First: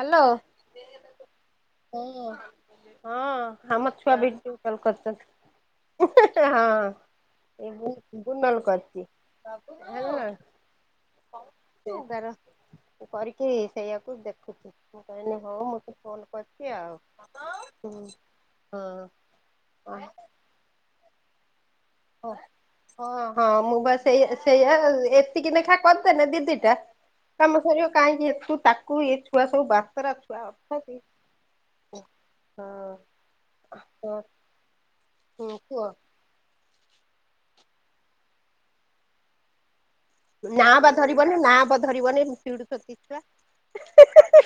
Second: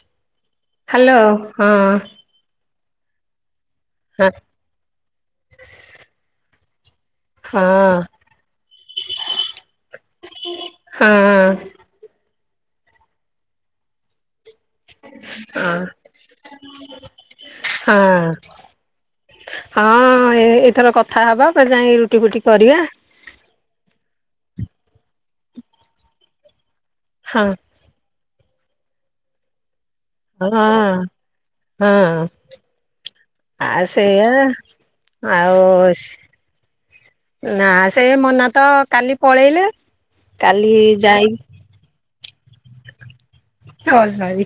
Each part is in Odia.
ହାଲୋ। ହଁ ଆମ ଛୁଆ ହଁ [unintelligible] କଲ୍ କାରିଚନ୍ତି ହଁ। ଏ ବୁ ହଁ ବୁ ନଲ କରିଚି। ହଁ ସେ ତାର କରିକି ସେଇଆକୁ ଦେଖ୍ ମୁଁ କହିନି ହଁ ମୁଁତ ଫୋନ କରିଚି ଆଉ ହଁ। ହଁ ଏ ଏଥର କଥା ହେବା ଫେର ଯାଇକି ରୁଟି ଫୁଟି କରିବା। ହଁ ହଁ ମୁଁ ବା ସେଇ ସେଇୟା ଏତିକି ନେଖା କରିଦେନେ ଦି ଦିଟା ହଁ ସମ [unintelligible] କାହିଁକି ତୁ ତାକୁ ଏ ଛୁଆ ସବୁ ବାତରା ଛୁଆ ହଁ ଅଛନ୍ତି। ହଁ ହଁ ଆ ହଁ ସେଇୟା। କୁହ। ଆଉ ନା ସେ ମନା ତ କାଲି ପଳେଇଲେ। ନା କାଲି ବା ଯାଇ ଧରିବନି ନା ବା ଧରିବନିି ଚିଡୁଚନ୍ତି ଛୁଆ। ସରି ସରି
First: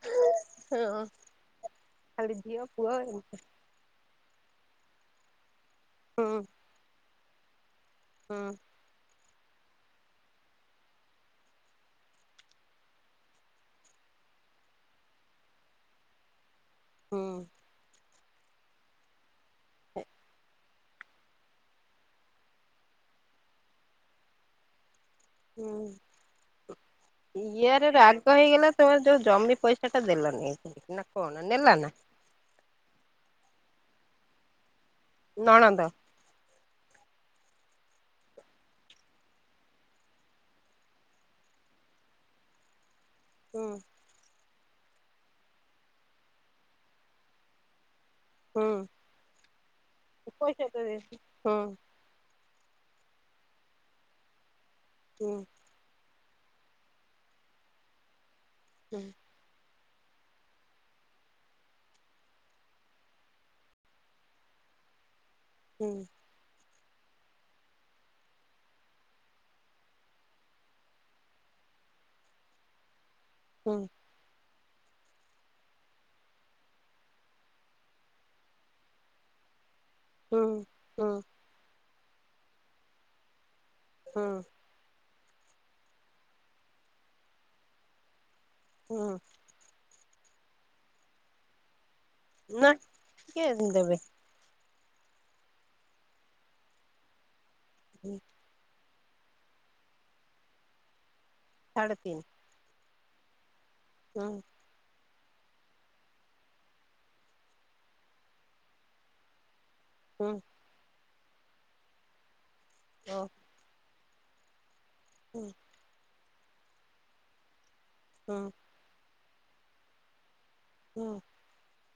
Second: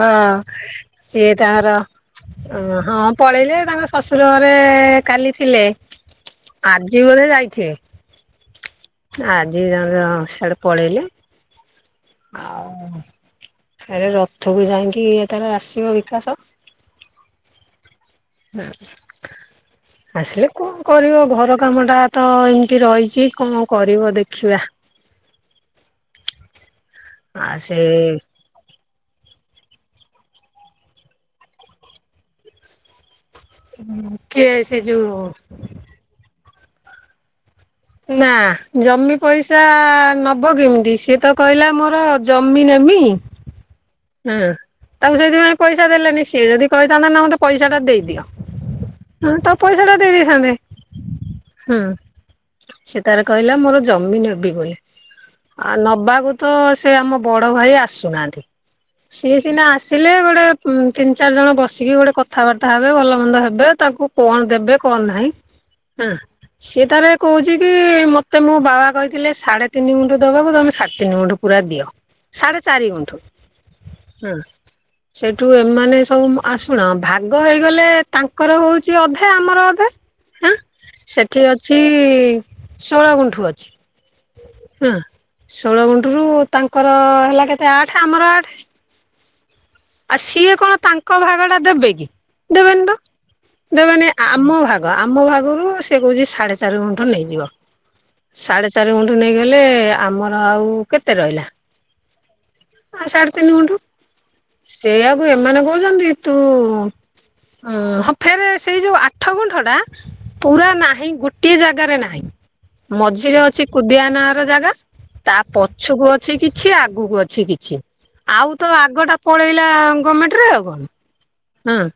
ହଁ। ହଁ ସିଏ ତାଙ୍କର ଖାଲି ଝିଅ ପୁଅ ଏମିତି ହଁ ପଳେଇଲେ ତାଙ୍କ ଶଶୁର ଘରେ କାଲି ଥିଲେ। ହୁଁ ଆଜି ବୋଧେ ଯାଇଥିବେ। ହୁଁ। ଆଜି [unintelligible] ସିଆଡେ ପଳେଇଲେ। ଆଉ ହେରେ ରଥକୁ ଯାଇକି ଇଏ ତାର ଆସିବ ବିକାଶ। ହୁଁ। ଆସିଲେ କଣ କରିବ ଘର କାମଟା ତ ଏମତି ରହିଚି କଣ କରିବ ଦେଖିବା। ହୁଁ ଆ ସେ ଇଆର ରାଗ ହେଇଗଲା ତମେ ଯୋଉ ଜମି ପଇସାଟା ଦେଲାନି ନା କଣ ନେଲା ନା? କିଏ ସେ ଯୋଉ ନଣନ୍ଦ ନା ଜମି ପଇସା ନବ କେମିତି ସିଏ ତ କହିଲା ମୋର ଜମି ନେମି। ହୁଁ। ହୁଁ ତାକୁ ସେଇଥିପାଇଁ ପଇସା ଦେଲେନି। ସିଏ ଯଦି କହିଥାନ୍ତା ନା ମୋତେ ପଇସା ଟା ଦେଇଦିଅ ହୁଁ ତାକୁ ପଇସାଟା ଦେଇ ଦେଇେ ପଇସା ତ ଦେ ହୁଁ ଦେଇଥାନ୍ତେ। ହୁଁ। ସେ ତାର କହିଲା ମୋର ଜମି ନେବି ବୋଲି। ହୁଁ। ଆ ନେବାକୁ ତ ସେ ଆମ ବଡ଼ ଭାଇ ଆସୁନାହାଁନ୍ତି। ହୁଁ। ସିଏ ସିନା ଆସିଲେ ଗୋଟେ ତିନି ଚାରିଜଣ ବସିକି ଗୋଟେ କଥାବାର୍ତ୍ତା ହେବେ ଭଲ ମନ୍ଦ ହେବେ ତାକୁ କଣ ଦେବେ କଣ ନାହିଁ। ହୁଁ ହଁ ସିଏ ତାରେ କହୁଚି କି ମୋତେ ମୋ ବାବା କହିଥିଲେ ସାଢ଼େ ତିନି ଗୁଣ୍ଠ ଦେବାକୁ ତମେ ସାଢ଼େ ତିନି ଗୁଣ୍ଠ ପୁରା ଦିଅ ସାଢ଼େ ଚାରି ଗୁଣ୍ଠୁ। ହୁଁ। ହୁଁ। ସେଇଠୁ ଏମାନେ ସବୁ ଆ ଶୁଣ ଭାଗ ହେଇଗଲେ ତାଙ୍କର ହଉଚି ଅଧେ ଆମର ଅଧେ। ହୁଁ ହଁ ହୁଁ ସେଠି ଅଛି ଷୋଳ ଗୁଣ୍ଠୁ ଅଛି। ହୁଁ। ହଁ ଷୋଳ ଗୁଣ୍ଠରୁ ତାଙ୍କର ହେଲା କେତେ ଆଠ ଆମର ଆଠ। ହଁ। ଆଉ ସିଏ କଣ ତାଙ୍କ ଭାଗ ଟା ଦେବେ କି? ନା ଦେବେନି ତ କିଏ ଦେବେ? ଦେବେନି ଆମ ଭାଗ ଆମ ଭାଗରୁ ସେ କହୁଛି ସାଢେ ଚାରି ଗୁଣ୍ଠ ନେଇଯିବ। ଉଁ, ସାଢ଼େ ଚାରି ଗୁଣ୍ଠ ନେଇଗଲେ ଆମର ଆଉ କେତେ ରହିଲା? ସାଢ଼େତିନ। ଆଉ ସାଢେ ତିନି ଗୁଣ୍ଠ। ହଁ। ସେଇଆକୁ ଏମାନେ କହୁଛନ୍ତି ତୁ ହଁ ଫେରେ ସେଇ ଯୋଉ ଆଠ ଗୁଣ୍ଠଟା ହୁଁ। ପୁରା ନାହିଁ ଗୋଟିଏ ଜାଗାରେ ନାହିଁ, ଓ ମଝିରେ ଅଛି, କୁଦିଆ ନାର ଜାଗା। ତା ହୁଁ ପଛକୁ ଅଛି କିଛି ଆଗକୁ ଅଛି କିଛି। ହୁଁ ଆଉ ତ ଆଗଟା ପଳେଇଲା ଗମେଣ୍ଟରେ ଆଉ କଣ, ହୁଁ ହଁ।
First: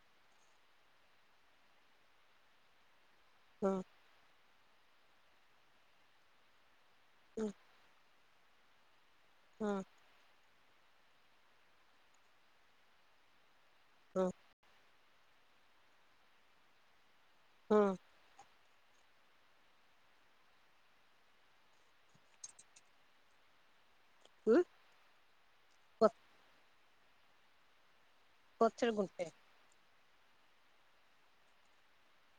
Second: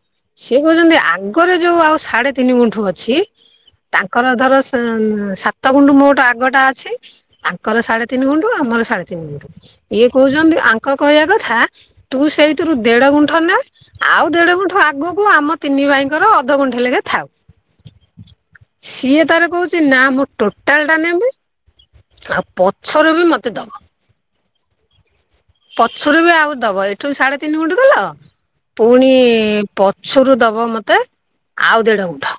ସିଏ କହୁଛନ୍ତି ଆଗରେ ଯୋଉ ଆଉ ସାଢେ ତିନି ଗୁଣ୍ଠୁ ଅଛି ହଁ। ତାଙ୍କର ଧର ସେ ଉଁ, ସାତ ଗୁଣ୍ଠୁ ମୋଟ ଆଗଟା ଅଛି। ହଁ। ତାଙ୍କର ସାଢେ ତିନି ଗୁଣ୍ଠୁ, ଆମର ସାଢ଼େ ତିନି ଗୁଣ୍ଠୁ। ହଁ। ଇଏ କହୁଛନ୍ତି ଆଙ୍କ କହିବା କଥା ତୁ ସେଇଥିରୁ ଦେଢ଼ ଗୁଣ୍ଠ ନେ। ହୁଁ ଆଉ ଦେଢ ଗୁଣ୍ଠ ଆଗକୁ ଆମ ତିନି ଭାଇଙ୍କର ଅଧ ଗୁଣ୍ଠେ ଲେଖେ ଥାଉ। ହଁ। ସିଏ ତାର କହୁଛି ନା ମୁଁ ଟୋଟାଲ ଟା ନେବି। ଆଉ ପଛର ବି ମୋତେ ଦବ। ଉଁ, ପଛରୁ ବି ଆଉ ଦବ ଏଠୁ ସାଢେ ତିନି ଗୁଣ୍ଠୁ ଦେଲ, ପଛରେ ପୁଣି ଗୁଣ୍ଟେ ପ ଛୁରୁ ଦବ ମୋତେ ଆଉ ଦେଢ ଗୁଣ୍ଠ।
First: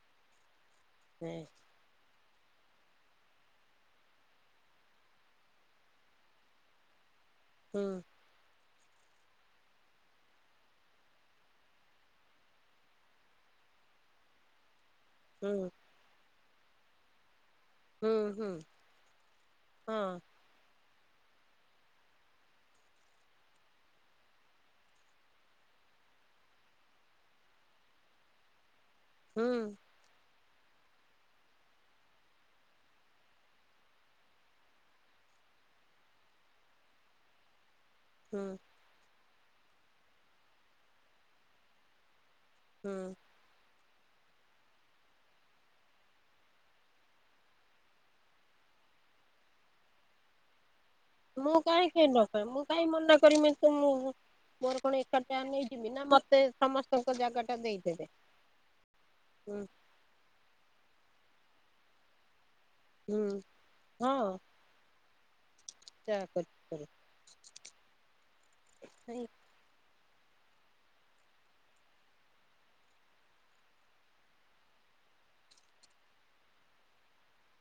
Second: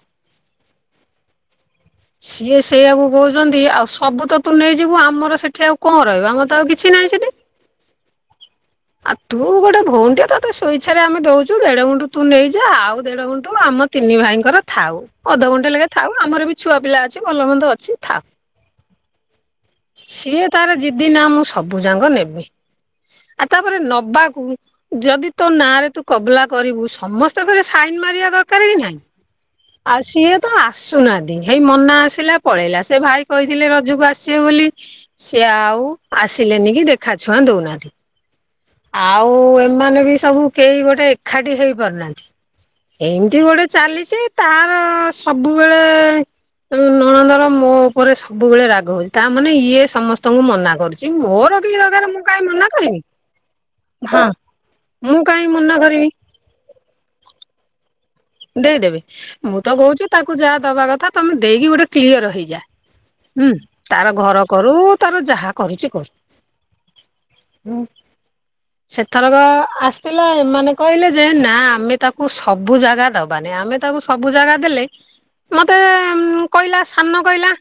ନେ। ସିଏ ସେଇଆକୁ କହୁଛନ୍ତି ଆଉ ସବୁ ତ ତୁ ନେଇଯିବୁ ଆମର ସେଠି ଆଉ କଣ ରହିବ ଆମର ତ ଆଉ କିଛି ନାହିଁ ସେଠି। ହୁଁ। ଆଉ ତୁ ଗୋଟେ ଭଉଣୀ ଟେ ତୋତେ ସ୍ୱଇଚ୍ଛାରେ ଆମେ ଦଉଚୁ, ଦେଢ ଗୁଣ୍ଠୁ ତୁ ନେଇଯା, ଆଉ ଦେଢ ଗୁଣ୍ଠୁ ଆମ ତିନି ଭାଇଙ୍କର ଥାଉ ଅଧ ହୁଁ ଗୁଣ୍ଠେ ଲେଖେ ଥାଉ ଆମର ବି ଛୁଆ ପିଲା ଅଛି, ଭଲ ମନ୍ଦ ଅ ହୁଁ, ହୁଁ, ହଁ। ଇଏ ତାର ଜିଦି ନା ମୁଁ ସବୁ ଯାଙ୍କ ନେବି। ଆ, ତାପରେ ନବାକୁ ଯଦି ତୋ ନାଁରେ ତୁ କବଲା କରିବୁ ସମସ୍ତେ ଫେରେ ସାଇନ୍ ମାରିବା ଦରକାର କି ନାହିଁ। ହୁଁ। ଆଉ ସିଏ ତ ଆସୁନାହାନ୍ତି, ହେଇ ମନା ଆସିଲା ପଳେଇଲା, ସେ ଭାଇ କହିଥିଲେ ରଜକୁ ଆସିବେ ବୋଲି ସିଏ ଆଉ ଆସିଲେନି କି ଦେଖାଛୁଆଁ ଦଉନାହାନ୍ତି। ହୁଁ। ଆଉ ଏମାନେ ବି ସବୁ କେହି ଗୋଟେ ଏକାଠି ହୁଁ ହେଇପାରୁନାହାନ୍ତି। ଏମିତି ଗୋଟେ ଚାଲିଚି, ତାର ସବୁବେଳେ [unintelligible] ନଣନ୍ଦର ମୋ ଉପରେ ସବୁବେଳେ ରାଗ ହଉଛି ତା ମାନେ ଇଏ ସମସ୍ତଙ୍କୁ ମନା କରୁ ଚି ମୁଁ ମୋର କି ଯେ କାହିଁ କାହିଁ ଦରକାର ମୁଁ ଡକାଏ କାଇଁ ମନା କାହିଁ କରିମି। କରିମି ତୁ ମୁଁ ମୋର କଣ ମୁଁ ଏକାଟିଆ କାହିଁ ମନା ନେଇଯିବି ନା କରିବି ମତେ ସମସ୍ତେ ତାଙ୍କ ଜାଗାଟା ଦେଇଦେବେ ଦେଇଦେବେ ହୁଁ ମୁଁ ତ କହୁଛିି ତାକୁ ଯାହା ଦବା କଥା ତମେ ଦେଇକି ଗୋଟେ କ୍ଲିୟର ହେଇଯାଅ ହୁଁ ତାର ହଁ ଘର କରୁ ତାର ଯାହା କରୁଛି କରୁ ଯା କରିବୁ କରିବୁ ନାଇଁ ସେଥରକ ଆସି ହେଲା ଏମାନେ କହିଲେ ଯେ ନା ଆମେ ତାକୁ ସବୁ ଜାଗା ଦବାନି ଆମେ ତାକୁ ସବୁ ଜାଗା ଦେଲେ ମତେ ଉ କହିଲା ସାନ କହିଲା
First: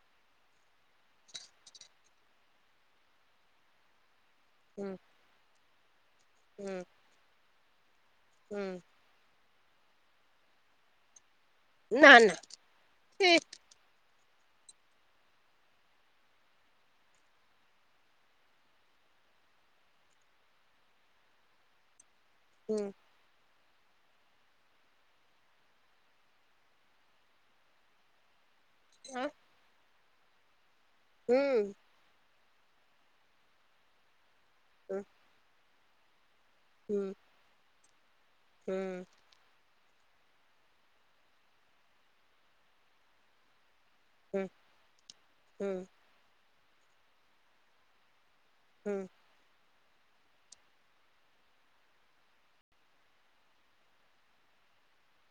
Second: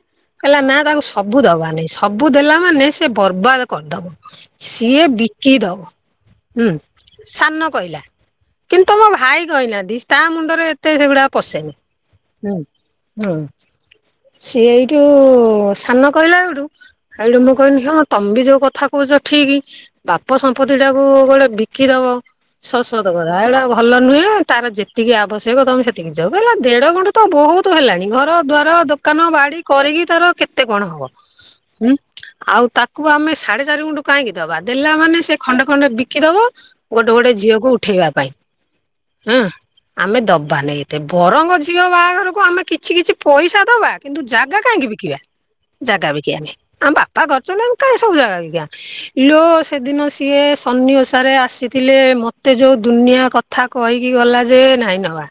କହିଲା ନା ତାଙ୍କୁ ସବୁ ଦବାନି ସବୁ ଦେଲା ମାନେ ସେ ବର୍ବାଦ କରିଦବ ହୁଁ ସିଏ ବିକି ଦବ ହୁଁ ସାନ କହିଲା କିନ୍ତୁ ହୁଁ ତମ ଭାଇ କହିନାହାନ୍ତି ତା ମୁଣ୍ଡରେ ଏତେ ସେଗୁଡା ପସେନି ନା ନା ହୁ ଛି ହୁ ସେଇଠୁ ସାନ କହିଲା ହେଇଠୁ ହେଇଠୁ ମୁଁ କହିଲି ହଁ ତମେ ବି ଯୋଉ କଥା କହୁଛ ଠିକି ବାପ ସମ୍ପତି ଟାକୁ ଗୋଟେ ବିକି ଦବ ହୁଁ ଶ୍ୱଶୁର କଥା ଏଇଟା ଭଲ ନୁହେଁ ତାର ଯେତେ ଯେତିକି ଆବଶ୍ୟକ ତମେ ସେତିକି ଯାଅ କହିଲା ଦେଢ ଗୁଣ୍ଠୁତ ବହୁତ ହେଲାଣି ଘର ଦ୍ୱାର ଆଁ ଦୋକାନ ବାଡ଼ି କରିକି ତାର କେତେ କଣ ହବ ହୁଁ ହୁଁ ଆଉ ତାକୁ ଆମେ ସାଢେ ଚାରି ଗୁଣ୍ଠୁ କାହିଁକି ଦବା ଦେଲା ହୁଁ ମାନେ ସେ ଖଣ୍ଡେ ଖଣ୍ଡେ ବିକି ଦବ ହୁଁ ଗୋଟେ ଗୋଟେ ଝିଅକୁ ଉଠେଇବା ପାଇଁ ହୁଁ ହଁ ଆମେ ଦବା ନାଇ ଏତେ ବରଙ୍ଗ ଝିଅ ବାହାଘରକୁ ଆମେ କିଛି କିଛି ପଇସା ଦବା କିନ୍ତୁ ହୁଁ ଜାଗା କାହିଁକି ବିକିବା ହୁଁ ଜାଗା ବିକିବାନି ଆମ ବାପା କରିଛନ୍ତି ଆମ କାହିଁ ସବୁ ଜାଗା ବିକିବା ହୁଁ ଲୋ ସେଦିନ ସିଏ ସନି ଓଷାରେ ଆସିଥିଲେ ମତେ ଯୋଉ ଦୁନିଆ କଥା କହିକି ଗଲା ଯେ ନାଇଁ ନବା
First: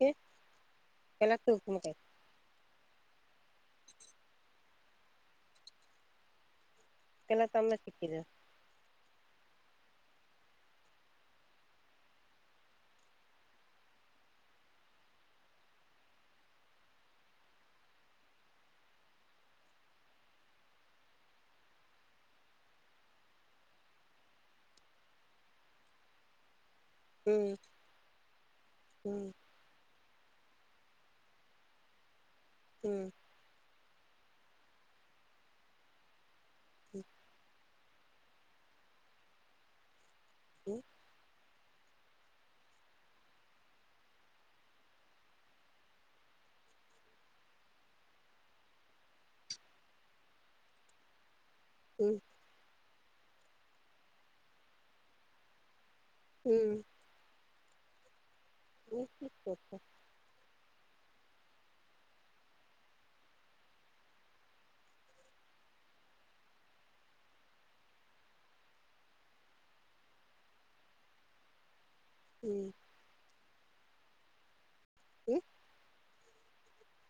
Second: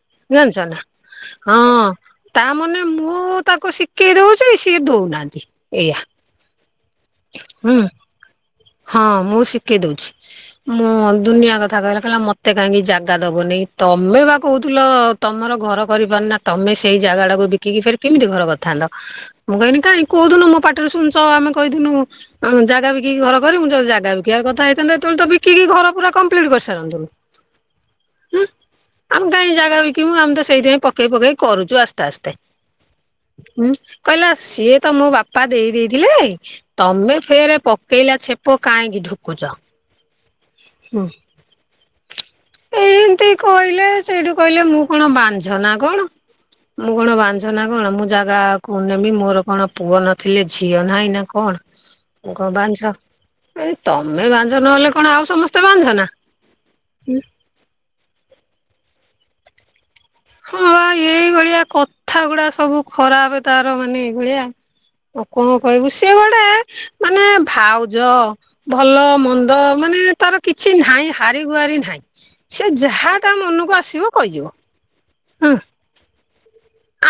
କିଏ ଜାଣିଛ ନା କହିଲା ତୁ ହଁ ମତେ ତାମନୋ ମୁଁ ତାକୁ ଶିଖେଇ ଦଉଛି ସିଏ ଦଉନାହାନ୍ତି ଏଇଆ ଥିଲା ହୁଁ ତମେ ସିଖିଯାଓ ହଁ ମୁଁ ଶିଖେଇ ଦଉଛି ମୁଁ ଦୁନିଆ କଥା କହିଲା କହିଲା ମତେ କାହିଁକି ଜାଗା ଦବନି ତମେ ବା କହୁଥିଲ ତମର ଘର କରିପାରୁ ନା ତମେ ସେଇ ଜାଗା ଟାକୁ ବିକିକି ଫେର୍ କେମିତି ଘର କରିଥାନ୍ତ ମୁଁ କହିଁନି କାଇ କଉଦିନୁ ମୋ ପାଟିରେ ଶୁଣିଛ ଆମେ କହିଦିନୁ ହଁ ଜାଗା ବିକି କି ଘର କରିିବୁ ମୁଁ ଯଦ ଜାଗା ବିକିବାର କଥା ହେଇଥାନ୍ତା ଏତବେଳେ ତ ବିକିକି ଘର ପୁରା କମ୍ପ୍ଲିଟ କରିସାରନ୍ତୁନୁ ହୁଁ ହୁଁ ଆମ କାହିଁ ଜାଗା ବିକିବୁ ଆମେ ତ ସେଇଥିପାଇଁ ପକେଇ ପକେଇ କରୁଛୁ ଆସ୍ତେ ଆସ୍ତେ ହୁଁ ହୁଁ କହିଲା ସିଏ ତ ମୋ ବାପା ଦେଇ ଦେଇଥିଲେ ହୁଁ ତମେ ଫେରେ ପକେଇଲା ଛେପ କାହିଁକି ଢୁକୁଛ ହୁ ଏ ଏମିତି କହିଲେ ସେଇଠୁ କହିଲେ ମୁଁ କଣ ବାଞ୍ଝ ନା କଣ ମୁଁ କଣ ବାଞଛ ନା କଣ ମୁଁ ଜାଗା କ ନେବି ମୋର କଣ ପୁଅ ନଥିଲେ ଝିଅ ନାହିଁ ନା କଣ ହୁଁ କ ବାଞ୍ଝ ଏ ତମେ ବାଞ୍ଝ ନହେଲେ କଣ ଆଉ ସମସ୍ତେ ବାନ୍ଛ ନା ହୁଁ ହୁଁ ଏ ଠିକ କରଛ ହଁ ବା ଏଇଭଳିଆ କଥା ଗୁଡା ସବୁ ଖରାପ ତାର ମାନେ ଏଇଭଳିଆ ଆଉ କଣ କହିବୁ, ସିଏ ଗୋଟେ ମାନେ ଭାଉଜ ଭଲ ମନ୍ଦ ମାନେ, ତାର କିଛି ନାହିଁ, ହାରି ଗୁହାରି ନାହିଁ। ହୁଁ ସେ ଯାହା ତା ମନକୁ ଆସିବ, କହିଯିବ, ଉଁ ହୁଁ।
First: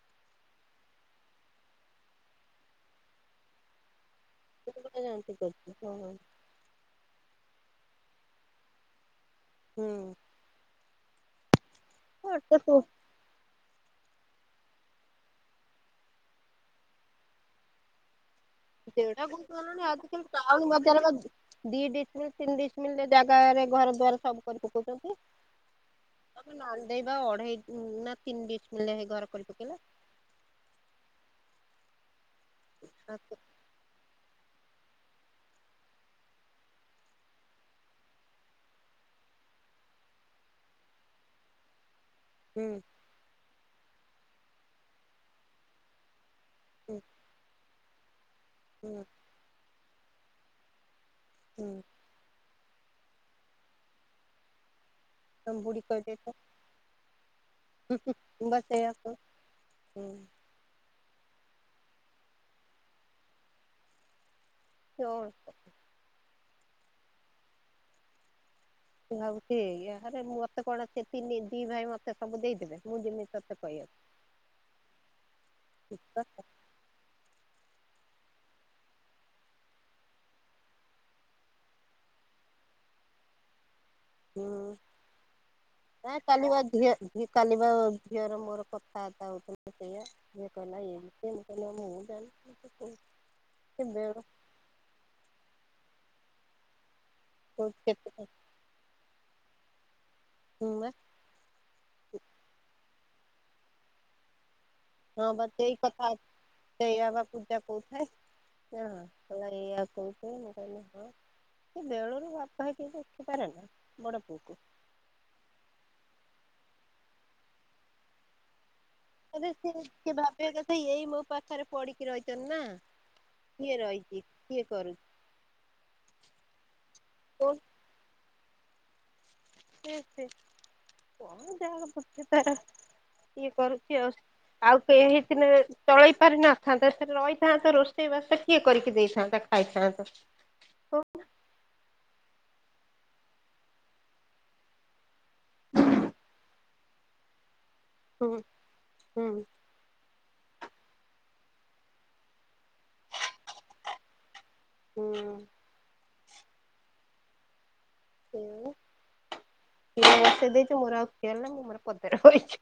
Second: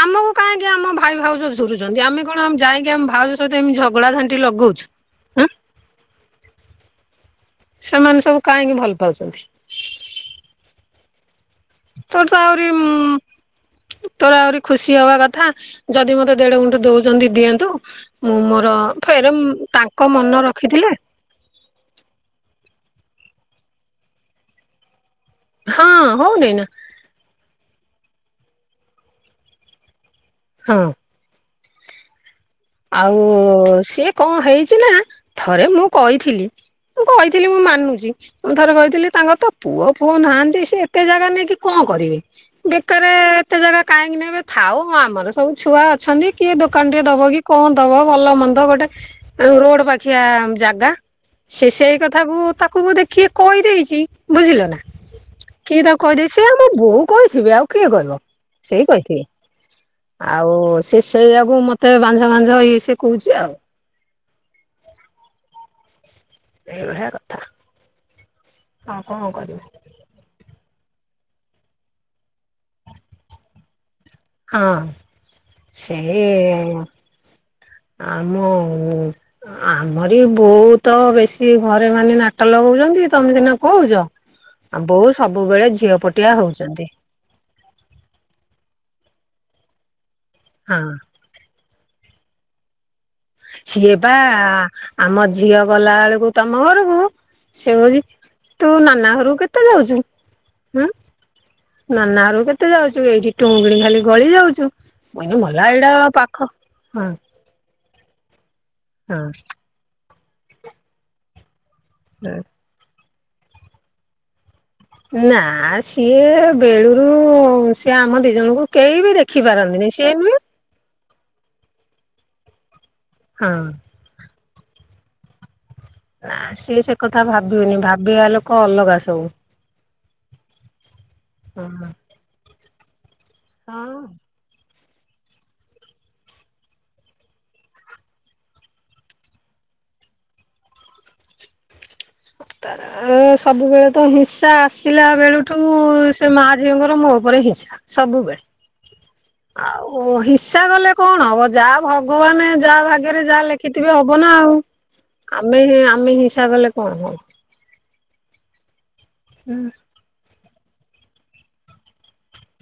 ଆମକୁ କାହିଁକି ଆମ ଭାଇ ଭାଉଜ ଝୁରୁଚନ୍ତି, ଆମେ କଣ ଯାଇକି ଆମ ଭାଉଜ ସହିତ ଏମିତି ଝଗଡ଼ା ଝାନ [unintelligible] କରୁଛି, ହ ହଁ। ସେମାନେ ସବୁ କାହିଁକି ଭଲ ପାଉଚନ୍ତି? ହୁଁ। ତୋର ତ ଆଉରି ହୁଁ। ଉମ୍ ତୋର ଆହୁରି ଖୁସି ହବା କଥା, ଯଦି ମତେ ଦେଢ ଗୁଣ୍ଠ ଦଉଚନ୍ତି ଦିଅନ୍ତୁ, ମୁଁ ମୋ ର, ଦେଢ ଫେର ଗୁଣ୍ଠୁ ହେଲାଣି ତାଙ୍କ ଆଜିକାଲି ମନ ଟାଉନ ରଖିଥିଲେ ବଜାର ବା ଦି ଡିସମିଲ, ତିନି ଡିସମିଲ ଜାଗାରେ, ଘର ଦ୍ୱାର ସବୁ କରି ପକଉଚନ୍ତି। ହଁ, ହଉନେଇନା? ଦେଇବା, ଅଢେଇ ନା ତିନି ଡ଼ିସିମିଲରେ ହେଇ ଘର କରି ପକେଇଲା। ହଁ। ଆଉ ସିଏ କଣ ହେଇଛି ନା, ଥରେ ମୁଁ କଇଥିଲି ମୁଁ କହିଥିଲି, ମୁଁ ମାନୁଚି। ମୁଁ ଥରେ କହିଥିଲି, ତାଙ୍କର ତ ପୁଅ ଫୁଅ ନାହାନ୍ତି, ସେ ଏତେ ଜାଗା ନେଇକି କଣ କରିବେ? ହୁଁ ବେକାରେ ଏତେ ଜାଗା କାହିଁକି ନେବେ, ଥାଉ ଆମର ସବୁ ଛୁଆ ଅଛନ୍ତି। କିଏ ଦୋକାନ ହୁଁ ଟେ ଦବ କି, କଣ ଦବ, ଭଲ ମନ୍ଦ ଗୋଟେ ହୁଁ ରୋଡ ପାଖିଆ ଜାଗା? ସେ ହୁଁ ସେଇ କଥାକୁ, ତାକୁ ବୋଧେ କିଏ କହିଦେଇଚି, ବୁଝିଲ ନା? ତମ ବୁଢୀ କିଏ ତ କହିଦେଇ, କହିଦେଇଥିବ ସ ମୋ ବୋଉ କହିଥିବେ ଆଉ କିଏ ହୁଁ ହୁଁ କହିବ? ମୁଁ ବା ସେଇ ସେଇଆ କହୁଚି। କହିଥିବେ, ଆଉ ଆଉ ସେ ସେଇଆକୁ ମତେ, ବାଂଝ ବାଂଝ, ଇଏ ସିଏ କହୁଛି ଆଉ। ସିଓର୍ ଏଇଭଳି଼ିଆ କଥା। ଆଉ ମୁଁ କଣ ଭାବୁଛି କରିବୁ ଏଇଆ। ଆରେ ମୁଁ ଭାବ- ତେ କଣ ସେ ତିନି ଦି ଭାଇ ମତେ ସବୁ ଦେଇଦେବେ, ମୁଁ ଯିମି ତତେ କହିଆକୁ? ହଁ। ସେଇ ଆମ ଆମରି ବୋଉ ତ, ବେଶୀ ଘରେ ମାନେ ନାଟ ଲଗଉଚନ୍ତି। ତମେ ସିନା କଉଚ? ହୁଁ ଆମ ବୋଉ ସବୁବେଳେ ଝିଅ ପଟିଆ ହଉଚନ୍ତି। ଏ କାଲିବା ଝିଅର ମୋର କଥାବାର୍ତ୍ତା ହଉଥିଲା ସେଇଆ। ଝିଅ ହଁ କହିଲା ଏମିତି- କହିଲା ମୁଁ ଜାଣିଚି, ତୁ କହୁ ସିଏ ପା, ଆମ ଝିଅ ଗଲାଏଳକୁ ତମ ଘରକୁ ସେ କଉଚି, ତୁ ନାନା ଘରୁ କେତ- କେତେ ଯାଉଚୁ? ହାଁ, ନାନା ଘରକୁ କେତେ ଯାଉଚୁ? ଏଇଠି ଟୁଙ୍ଗ କିଣି ଖାଲି ଗଳି ଯାଉଚୁ। ମୁଁ କହିଲି ବା ମଲା, ସେଇ ଏଇଟା କଥା ପାଖ- ହଁ। ପୂଜା କହୁଥାଏ ନାଁ ହଁ ଏଇଆ କହୁଛୁ? ମୁଁ କହିଲି ହଁ। ସେ ବେଳରୁ ଭାବ- ମା ହେଇକି ଦେଖିପାରେ ନା, ବଡ଼ ପୁଅକୁ? ନା ସିଏ ବେଳୁରୁ ସିଏ ଆମ ଦି ଜଣଙ୍କୁ, କେହି ବି- ଦେଖି ପାରନ୍ତିନି। ସିଏ ନୁହୁଁ ନାଇଁ ଏଇ ମୋ ପାଖରେ ପଡିକି ରହିଛନ୍ତି ନା? ହଁ କିଏ ରହିଛି? କିଏ କରୁଚି? ଆ ସିଏ ସେ କଥା କଣ ଭାବିବେନି। ଭାବିବା ଲୋକ ଅଲଗା ସବୁ। ସେ ସେ, କଣ ଯାହା ହଁ। ବୁଝିପାର। କିଏ କରୁଛି ହଁ ଆଉ? ଆଉ କେହି ହେଇ ଥିଲେ ଚଳେଇ ପାରି ନଥାନ୍ତେ। ଫେରେ ରହିଥାନ୍ତା। ରୋଷେଇ ବାସ କିଏ କରିକି ଦେଇଥାନ୍ତା? ଆଇଥାନ୍ତୁ। କହୁନ? ତାର ସବୁବେଳେ ତ ହିଂସା। ଆସିଲା ବେଳୁଠଉ ସେ ମା ଝିଅଙ୍କର ମୋ ଉପରେ ହିଂସା। ହୁଁ ସବୁବେଳେ। ହୁଁ। ଆଉ ହିଂସା ଗଲେ କଣ ହବ ଯା ଭଗବାନ ଯା ଭାଗ୍ୟରେ ଯା ଲେଖିଥିବେ ହବ ନା ଆଉ। ଆମେହେଁ ଆମେ ହିଂସା କଲେ କଣ ହବ? ସେଇଆ ବା। ହୁଁ। ଖିର ବସେଇ ଦେଇଚି ମୋର ଆଉ ଖିଆଲ ନାହିଁ। ମୁଁ ମୋର ପଦାରେ ବଇଚି।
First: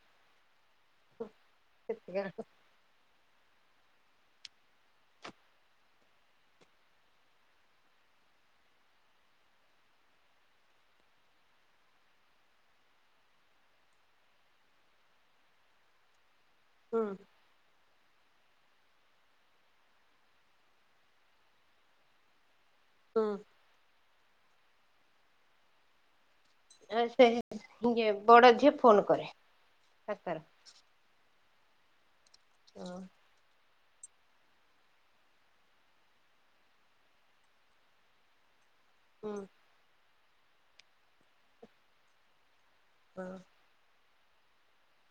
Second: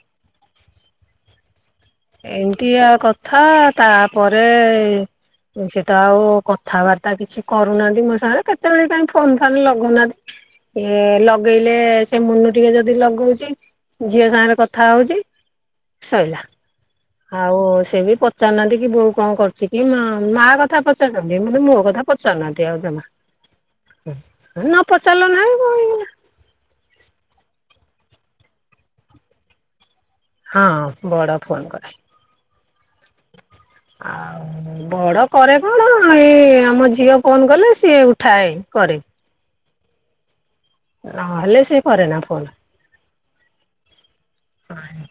ଏମିତିଆ କଥା ତାପରେ ସେ ତ ଆଉ କଥାବାର୍ତ୍ତା କିଛି କରୁନାହାଁନ୍ତି ମୋ ସାଙ୍ଗରେ। କେତେବେଳେ କାଇଁ ଫୋନ ଫାନ୍ ଲଗଉନାହାଁନ୍ତି। ଏ ଲଗେଇଲେ ସେ ମୁନୁ ଟିକେ ଯଦି ଲଗଉଛି ଝିଅ ସାଙ୍ଗରେ କଥା ହଉଛି ସଇଲା। ହୁଁ। ଆଉ ସେ ବି ପଚାରୁ ନାହାଁନ୍ତି କି ବୋଉ କଣ କରୁଛି କି ମା ମା କଥା ପଚାରୁନ୍ତି କିନ୍ତୁ ମୋ କଥା ପ ଚାରୁ ନାହାଁନ୍ତି ଆଉ ଯମା। ହୁଁ। ହୁଁ ନ ପଚାରିଲ ନାହିଁ କଣ ହେଇଗଲା। ଏ ସେ ଇଏ ବଡ ଝିଅ ଫୋନ୍ କରେ ଦଶଥର। ହଁ ବଡ଼ ଫୋନ୍ କରେ। ଆଉ? ଆଉ- ବଡ କରେ କଣ ଏଇ ଆମ ଝିଅ ଫୋନ କଲେ ସିଏ ଉଠାଏ କରେ। ହୁଁ। ନ ହେଲେ ସିଏ କରେନା ଫୋନ୍। ଆଉ। ପାଣି।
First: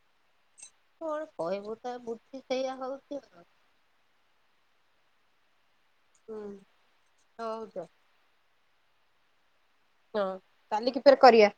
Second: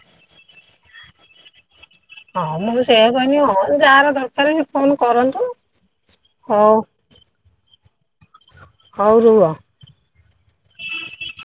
କଣ କହିବୁତ ବୁ ହଁ ମୁଁ ସେଇୟା କହନି ହଁ ଯାହାର ଦରକାରେ ସେ ଫୋନ କରନ୍ତୁ। ହୁଁ ହଉ ହଉଦ ହଉ ରୁହ। ହଁ କାଲିକି ଫେରେ କରିବା।